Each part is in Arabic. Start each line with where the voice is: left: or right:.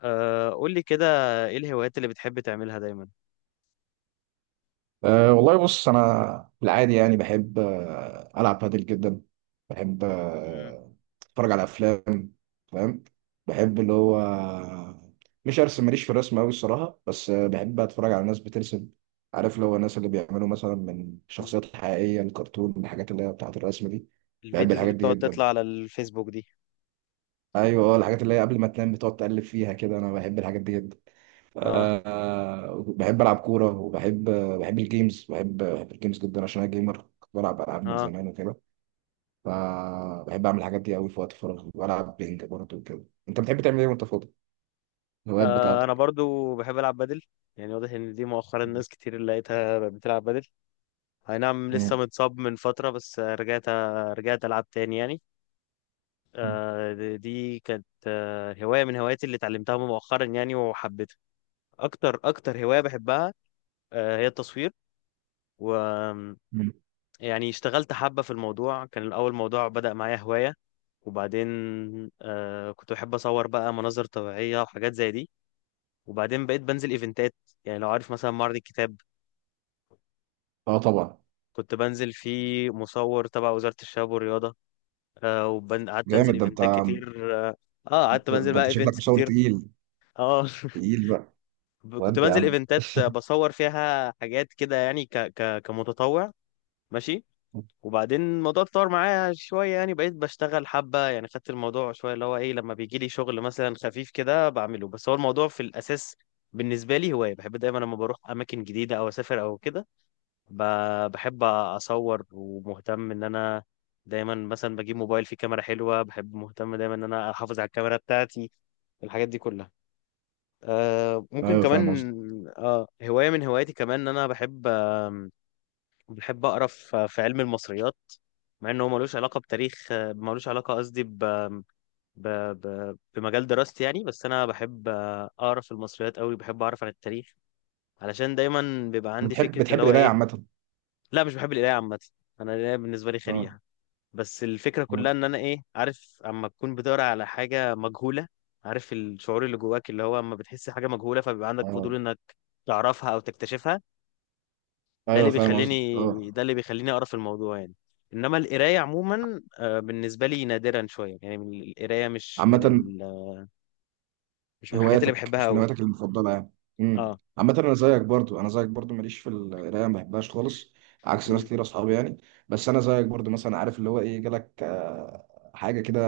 left: قول لي كده، ايه الهوايات اللي بتحب تعملها دايما؟
right: والله بص، انا بالعادي يعني بحب العب بادل جدا. بحب
left: مم.
right: اتفرج على افلام، فاهم؟ بحب اللي هو، مش ارسم، ماليش في الرسم قوي الصراحه، بس بحب اتفرج على ناس بترسم. عارف اللي هو الناس اللي بيعملوا مثلا من شخصيات حقيقيه الكرتون، الحاجات اللي هي بتاعه الرسم دي. بحب
left: الفيديوز اللي
right: الحاجات دي
left: بتقعد
right: جدا.
left: تطلع على الفيسبوك دي؟
right: ايوه، الحاجات اللي هي قبل ما تنام بتقعد تقلب فيها كده، انا بحب الحاجات دي جدا.
left: اه.
right: بحب العب كوره، وبحب بحب الجيمز، بحب الجيمز جدا عشان انا جيمر، كنت بلعب العاب من
left: اه،
right: زمان وكده. فبحب اعمل الحاجات دي قوي في وقت فراغي، والعب بينج برضه وكده. انت بتحب تعمل ايه وانت فاضي؟ الهوايات
left: انا
right: بتاعتك؟
left: برضو بحب العب بدل. يعني واضح ان دي مؤخرا ناس كتير اللي لقيتها بقت بتلعب بدل. اي نعم، لسه
right: مم.
left: متصاب من فترة بس رجعت. رجعت العب تاني يعني. دي كانت هواية من هواياتي اللي اتعلمتها مؤخرا يعني وحبيتها. اكتر اكتر هواية بحبها هي التصوير. و
right: مم.
left: يعني اشتغلت حبة في الموضوع. كان الأول موضوع بدأ معايا هواية، وبعدين كنت بحب اصور بقى مناظر طبيعيه وحاجات زي دي، وبعدين بقيت بنزل ايفنتات. يعني لو عارف مثلا معرض الكتاب،
right: اه طبعا.
left: كنت بنزل فيه مصور تبع وزاره الشباب والرياضه. وقعدت انزل
right: جامد ده انت،
left: ايفنتات كتير. اه. قعدت بنزل
right: ده
left: بقى
right: انت شكلك
left: ايفنتس
right: مصور
left: كتير.
right: تقيل،
left: اه.
right: تقيل بقى.
left: كنت
right: وانت يا
left: بنزل
right: عم؟
left: ايفنتات بصور فيها حاجات كده، يعني ك ك كمتطوع. ماشي. وبعدين الموضوع اتطور معايا شوية، يعني بقيت بشتغل حبة. يعني خدت الموضوع شوية، اللي هو ايه، لما بيجي لي شغل مثلا خفيف كده بعمله. بس هو الموضوع في الأساس بالنسبة لي هواية، بحب دايما لما بروح أماكن جديدة أو أسافر أو كده بحب أصور ومهتم إن أنا دايما مثلا بجيب موبايل فيه كاميرا حلوة. بحب مهتم دايما إن أنا أحافظ على الكاميرا بتاعتي، الحاجات دي كلها. ممكن
right: ايوه
left: كمان
right: فاهم قصدي.
left: هواية من هواياتي كمان إن أنا بحب بحب أقرأ في علم المصريات، مع انه هو ملوش علاقه بتاريخ، ملوش علاقه قصدي ب... بمجال دراستي يعني. بس انا بحب، اقرا في المصريات قوي. بحب اعرف عن التاريخ علشان دايما بيبقى عندي
right: بتحب
left: فكره اللي
right: بتحب
left: هو
right: القرايه
left: ايه.
right: عامه؟
left: لا، مش بحب القرايه عامه. انا القرايه بالنسبه لي
right: اه.
left: خريقه. بس الفكره كلها ان انا ايه، عارف اما تكون بتقرا على حاجه مجهوله. عارف الشعور اللي جواك اللي هو اما بتحس حاجه مجهوله فبيبقى عندك فضول
right: اه.
left: انك تعرفها او تكتشفها.
right: ايوه فاهم قصدي.
left: ده
right: اه،
left: اللي بيخليني اقرا في الموضوع يعني. انما القرايه عموما، بالنسبه لي نادرا شويه، يعني من القرايه،
right: عامة.
left: مش من الحاجات اللي
right: هواياتك،
left: بحبها
right: مش من
left: قوي.
right: هواياتك المفضلة يعني. امم.
left: اه.
right: عامة أنا زيك برضو، أنا زيك برضو ماليش في القراية، ما بحبهاش خالص، عكس ناس
left: مم.
right: كتير أصحابي يعني. بس أنا زيك برضو مثلا، عارف اللي هو إيه، جالك حاجة كده،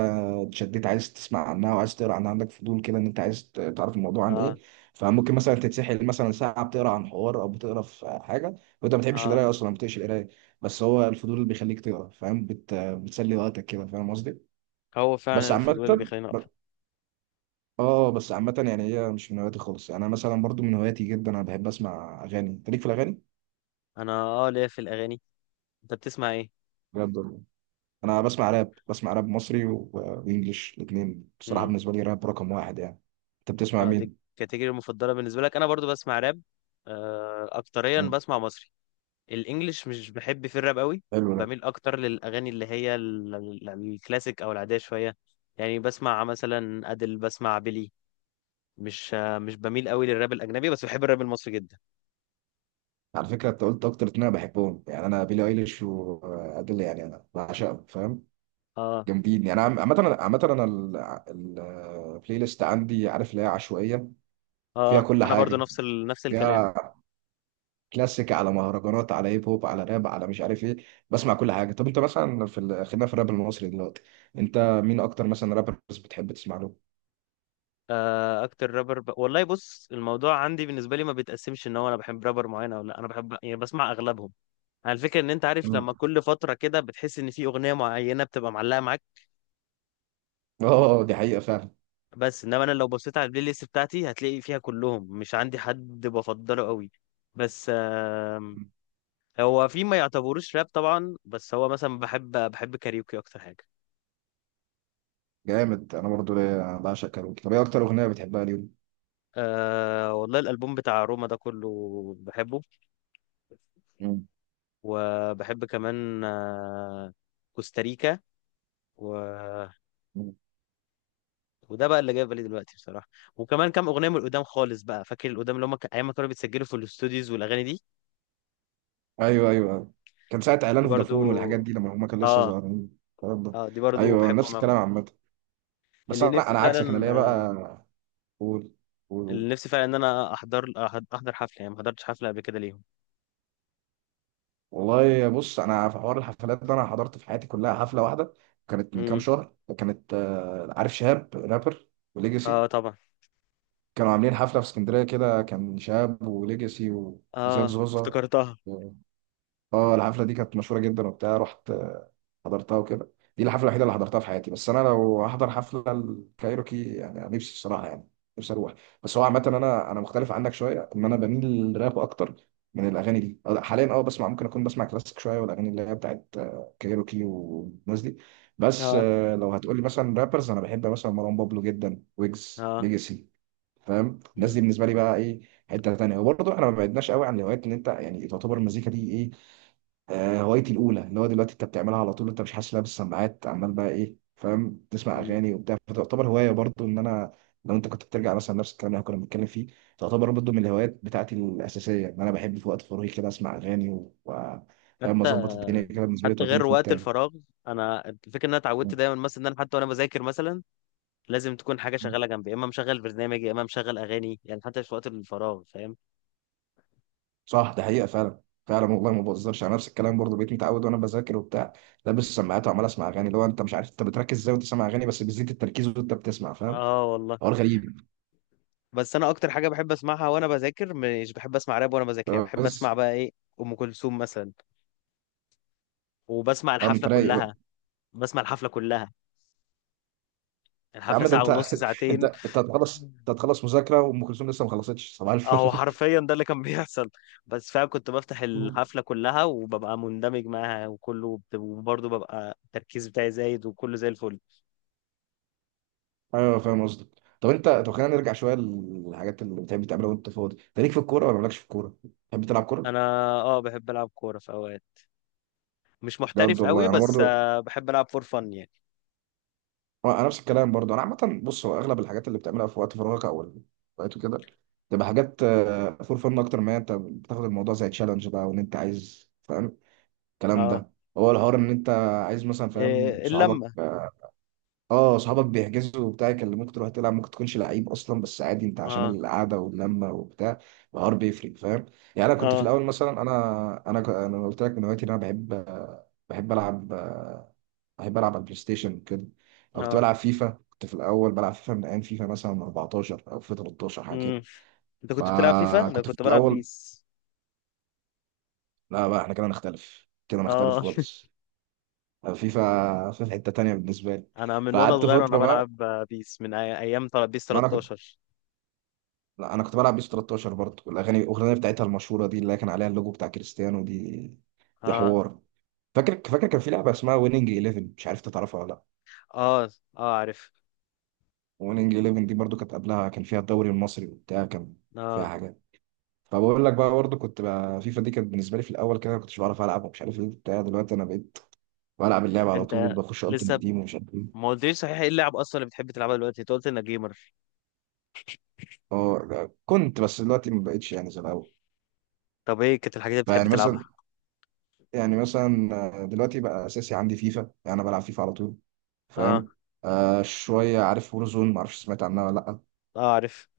right: اتشديت عايز تسمع عنها وعايز تقرا عنها، عندك فضول كده إن أنت عايز تعرف الموضوع عن إيه.
left: اه.
right: فممكن مثلا تتسحل مثلا ساعة بتقرا عن حوار، أو بتقرا في حاجة وأنت ما بتحبش
left: اه.
right: القراية أصلا، ما بتقش القراية. بس هو الفضول اللي بيخليك تقرا، فاهم، بتسلي وقتك كده، فاهم قصدي؟
left: هو فعلا
right: بس عامة،
left: الفضول اللي بيخليني اقرا.
right: اه بس عامة يعني هي مش من هواياتي خالص يعني. انا مثلا برضو من هواياتي جدا انا بحب اسمع اغاني. انت ليك في الاغاني؟
left: انا، ليا في الاغاني. انت بتسمع ايه؟
right: بجد والله؟ انا بسمع راب، بسمع راب مصري وانجليش، الاثنين بصراحة،
left: امم.
right: بالنسبة لي راب رقم واحد يعني. انت بتسمع
left: اه، دي
right: مين؟
left: الكاتيجوري المفضله بالنسبه لك. انا برضو بسمع راب. اكتريا
right: مم.
left: بسمع مصري. الانجليش مش بحب في الراب قوي.
right: حلو ده.
left: بميل اكتر للاغاني اللي هي الكلاسيك او العاديه شويه. يعني بسمع مثلا ادل، بسمع بيلي. مش بميل قوي للراب الاجنبي، بس بحب الراب المصري جدا.
right: على فكرة انت قلت اكتر اتنين انا بحبهم يعني، انا بيلي ايليش وادل يعني، انا بعشقهم، فاهم؟
left: اه.
right: جامدين يعني. عامة عامة انا، البلاي ليست عندي عارف اللي هي عشوائية، فيها
left: اه،
right: كل
left: انا برضو
right: حاجة،
left: نفس الكلام.
right: فيها كلاسيك، على مهرجانات، على هيب هوب، على راب، على مش عارف ايه. بسمع كل حاجه. طب انت مثلا في ال... خلينا في الراب المصري دلوقتي. انت مين اكتر مثلا رابرز بتحب تسمع له؟
left: اكتر رابر، والله بص، الموضوع عندي بالنسبه لي ما بيتقسمش ان هو انا بحب رابر معين او لا. انا بحب يعني بسمع اغلبهم. على الفكره ان انت عارف لما
right: مم.
left: كل فتره كده بتحس ان في اغنيه معينه بتبقى معلقه معاك.
right: اه دي حقيقه فعلا.
left: بس انما انا لو بصيت على البلاي ليست بتاعتي هتلاقي فيها كلهم. مش عندي حد بفضله قوي. بس، هو في ما يعتبروش راب طبعا، بس هو مثلا بحب كاريوكي اكتر حاجه.
right: جامد، انا برضو ليا، انا بعشق كاروكي. طب ايه اكتر اغنيه بتحبها ليهم؟
left: أه والله، الالبوم بتاع روما ده كله بحبه.
right: مم.
left: وبحب كمان، كوستاريكا، و...
right: مم.
left: وده بقى اللي جاي في بالي دلوقتي بصراحه. وكمان كام اغنيه من القدام خالص بقى، فاكر القدام اللي هم ايام ما كانوا بيتسجلوا في الاستوديوز والاغاني دي.
right: ايوه ايوه أيوة. كان ساعه
left: دي
right: اعلان
left: برضو.
right: فودافون والحاجات دي، لما هما كانوا لسه
left: اه.
right: صغيرين، الكلام ده.
left: اه، دي برضو
right: ايوه نفس
left: بحبهم أوي.
right: الكلام عامه. بس
left: اللي
right: انا
left: نفسي
right: انا
left: فعلا.
right: عكسك، انا ليا بقى. قول، قول قول.
left: اللي نفسي فعلا ان انا احضر حفله، يعني ما حضرتش حفله قبل كده ليهم.
right: والله بص، انا في حوار الحفلات ده، انا حضرت في حياتي كلها حفله واحده، كانت من كام
left: امم.
right: شهر. كانت عارف شهاب رابر
left: اه
right: وليجاسي،
left: طبعا.
right: كانوا عاملين حفله في اسكندريه كده، كان شهاب وليجاسي وزياد
left: اه
right: زوزة.
left: افتكرتها.
right: اه الحفله دي كانت مشهوره جدا وبتاع، رحت حضرتها وكده. دي الحفله الوحيده اللي حضرتها في حياتي. بس انا لو هحضر حفله الكايروكي يعني، أنا نفسي الصراحه يعني، نفسي اروح. بس هو عامه، انا مختلف عنك شويه، ان انا بميل للراب اكتر من الاغاني دي. حاليا اه بسمع، ممكن اكون بسمع كلاسيك شويه، والاغاني اللي هي بتاعت كايروكي والناس دي. بس
left: اه.
right: لو هتقول لي مثلا رابرز، انا بحب مثلا مروان بابلو جدا، ويجز،
left: اه.
right: ليجاسي. فاهم؟ الناس دي
left: مم.
right: بالنسبه لي بقى ايه، حته تانيه. وبرضه احنا ما بعدناش قوي عن الهوايات، ان انت يعني تعتبر المزيكا دي ايه، هوايتي الاولى. اللي هو دلوقتي انت بتعملها على طول، انت مش حاسس، لابس السماعات عمال بقى ايه، فاهم، تسمع
left: مم.
right: اغاني وبتاع. فتعتبر هوايه برضو ان انا، لو انت كنت بترجع مثلا نفس الكلام اللي إحنا كنا بنتكلم فيه، تعتبر برضو من الهوايات بتاعتي الاساسيه ان انا بحب في وقت فراغي كده اسمع اغاني فاهم
left: حتى
right: اظبط الدنيا كده، بالنسبه لي
left: حتى
right: توديني
left: غير
right: في مود
left: وقت
right: تاني.
left: الفراغ، انا الفكره ان انا اتعودت دايما مثلا ان انا حتى وانا بذاكر مثلا لازم تكون حاجه شغاله جنبي، يا اما مشغل برنامج يا اما مشغل اغاني. يعني حتى في وقت الفراغ، فاهم؟
right: صح، ده حقيقه فعلا، فعلا والله ما بهزرش. على نفس الكلام برضو، بقيت متعود وانا بذاكر وبتاع، لابس السماعات وعمال اسمع اغاني. اللي هو انت مش عارف انت بتركز ازاي وانت سامع اغاني، بس بيزيد التركيز وانت بتسمع، فاهم.
left: اه والله.
right: حوار غريب.
left: بس انا اكتر حاجه بحب اسمعها وانا بذاكر، مش بحب اسمع راب وانا بذاكر. يعني بحب
right: بس.
left: اسمع بقى ايه، ام كلثوم مثلا، وبسمع
right: اه انت
left: الحفله
right: رايق
left: كلها
right: بقى.
left: بسمع الحفلة كلها.
right: يا
left: الحفلة
right: عم ده
left: ساعة
right: انت
left: ونص،
right: انت،
left: ساعتين.
right: انت هتخلص، انت هتخلص مذاكره وام كلثوم لسه ما خلصتش صباح الفل.
left: اهو حرفيا ده اللي كان بيحصل. بس فعلا كنت بفتح الحفلة كلها وببقى مندمج معاها، وكله وبرضه ببقى التركيز بتاعي زايد وكله زي الفل.
right: ايوه فاهم قصدك. طب انت، طب خلينا نرجع شويه للحاجات اللي بتحب تعملها وانت فاضي. انت ليك في الكوره ولا مالكش في الكوره؟ بتحب تلعب كوره؟
left: انا، اه بحب العب كورة في اوقات، مش
right: بجد
left: محترف قوي،
right: والله؟ انا
left: بس
right: برضو،
left: بحب العب فور فن يعني.
right: انا نفس الكلام برضو، انا عامه بص، هو اغلب الحاجات اللي بتعملها في وقت فراغك، او وقت كده، تبقى حاجات فور فن، اكتر ما انت بتاخد الموضوع زي تشالنج بقى، وان انت عايز، فاهم، الكلام
left: اه.
right: ده. هو الحوار ان انت عايز مثلا، فاهم
left: إيه
right: صحابك
left: اللمة؟
right: اه صحابك بيحجزوا وبتاع يكلموك تروح تلعب، ممكن تكونش لعيب اصلا، بس عادي انت عشان
left: اه.
right: القعده واللمه وبتاع، الحوار بيفرق، فاهم؟ يعني انا كنت في
left: اه.
right: الاول مثلا، انا انا قلت لك من هوايتي ان انا بحب، العب بحب العب على البلاي ستيشن كده، او كنت
left: اه.
right: بلعب فيفا. كنت في الاول بلعب فيفا من ايام فيفا مثلا 14 او فيفا 13 حاجه كده.
left: امم. انت كنت بتلعب فيفا، انا
right: فكنت في
left: كنت بلعب
right: الاول،
left: بيس.
right: لا بقى احنا كده نختلف، كده نختلف
left: اه،
right: خالص. فيفا، فيفا حته تانيه بالنسبه لي.
left: انا من وانا
right: فقعدت
left: صغير وانا
right: فتره بقى،
left: بلعب، بيس، من ايام بيس
right: ما انا كنت
left: 13.
right: لا انا كنت بلعب بيس 13 برضه. الاغنيه بتاعتها المشهوره دي، اللي كان عليها اللوجو بتاع كريستيانو دي، دي
left: اه.
right: حوار. فاكر كان في لعبه اسمها ويننج 11، مش عارف انت تعرفها ولا لا.
left: اه. اه عارف.
right: ويننج 11 دي برضه، كانت قبلها كان فيها الدوري المصري وبتاع، كان فيها
left: اه.
right: حاجات. فبقول لك بقى، برضه كنت بقى، فيفا دي كانت بالنسبه لي في الاول كده ما كنتش بعرف العب ومش عارف ايه بتاع. دلوقتي انا بقيت بلعب اللعبه على طول،
left: انت
right: بخش التيم
left: لسه
right: تيم ومش عارف ايه.
left: ما قلتليش صحيح، ايه اللعب اصلا اللي بتحب تلعبها دلوقتي؟ انت قلت انك جيمر.
right: اه كنت، بس دلوقتي ما بقتش يعني زي الاول.
left: طب ايه كانت الحاجات اللي بتحب
right: فيعني
left: تلعبها؟
right: مثلا يعني مثلا دلوقتي بقى اساسي عندي فيفا يعني، انا بلعب فيفا على طول،
left: اه.
right: فاهم. آه شوية عارف وورزون، معرفش سمعت عنها ولا لأ،
left: اه عارف.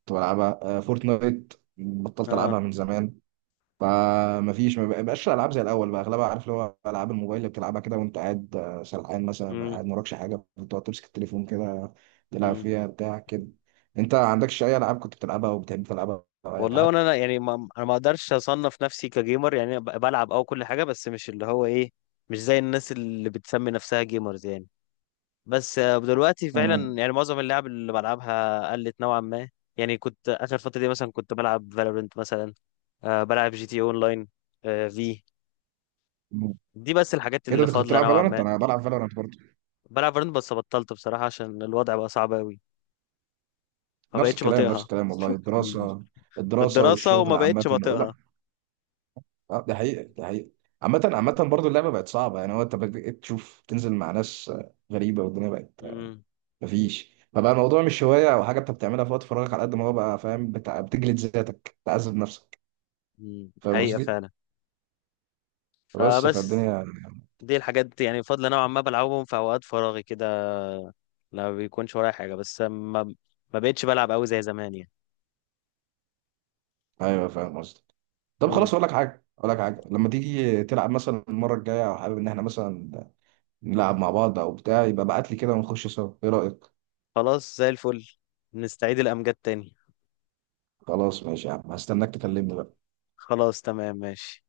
right: كنت بلعبها. آه فورتنايت بطلت
left: اه.
right: ألعبها من زمان. فمفيش، ما بقاش الألعاب زي الأول بقى، أغلبها عارف اللي هو ألعاب الموبايل اللي بتلعبها كده وأنت قاعد سرحان مثلا،
left: امم.
right: قاعد مراكش حاجة، بتقعد تمسك التليفون كده تلعب
left: امم.
right: فيها بتاع كده. أنت عندكش أي ألعاب كنت بتلعبها أو بتحب تلعبها أو أي
left: والله
right: حاجة؟
left: وانا يعني، ما انا ما اقدرش اصنف نفسي كجيمر، يعني أنا بلعب او كل حاجه، بس مش اللي هو ايه، مش زي الناس اللي بتسمي نفسها جيمرز يعني. بس، دلوقتي
right: مم.
left: فعلا يعني معظم اللعب اللي بلعبها قلت نوعا ما. يعني كنت اخر فتره دي مثلا كنت بلعب فالورنت مثلا. بلعب جي تي اون لاين. آه في
right: مم.
left: دي بس الحاجات
right: إيه ده
left: اللي
right: أنت كنت
left: فاضله
right: بتلعب
left: نوعا
right: فالورانت؟
left: ما.
right: أنا بلعب فالورانت برضه.
left: بلعب فالورنت بس بطلت بصراحه عشان الوضع بقى صعب قوي. ما
right: نفس
left: بقتش
right: الكلام، نفس
left: بطيقها.
right: الكلام والله، الدراسة،
left: في
right: الدراسة
left: الدراسه، وما
right: والشغل عامة.
left: بقتش بطيقها.
right: اه ده حقيقة، ده حقيقة. عامة، عامة برضه اللعبة بقت صعبة يعني، هو انت بقيت تشوف تنزل مع ناس غريبة، والدنيا بقت
left: امم
right: مفيش. فبقى الموضوع مش هواية أو حاجة أنت بتعملها في وقت فراغك، على قد ما هو بقى، فاهم، بتجلد ذاتك، تعذب نفسك،
left: أمم،
right: فاهم
left: حقيقه
right: قصدي؟
left: فعلا.
right: فبس،
left: فبس،
right: فالدنيا.
left: دي الحاجات يعني فاضله نوعا ما بلعبهم في اوقات فراغي كده. لا بيكونش ورايا حاجه بس ما بقتش بلعب قوي زي زمان
right: أيوه فاهم قصدي. طب
left: يعني.
right: خلاص، أقول لك حاجة، أقول لك حاجة، لما تيجي تلعب مثلا المرة الجاية، أو حابب إن إحنا مثلا نلعب مع بعض أو بتاع، يبقى ابعت لي كده ونخش سوا، إيه رأيك؟
left: خلاص زي الفل. نستعيد الأمجاد تاني.
right: خلاص ماشي يا عم، هستناك تكلمني بقى.
left: خلاص تمام، ماشي.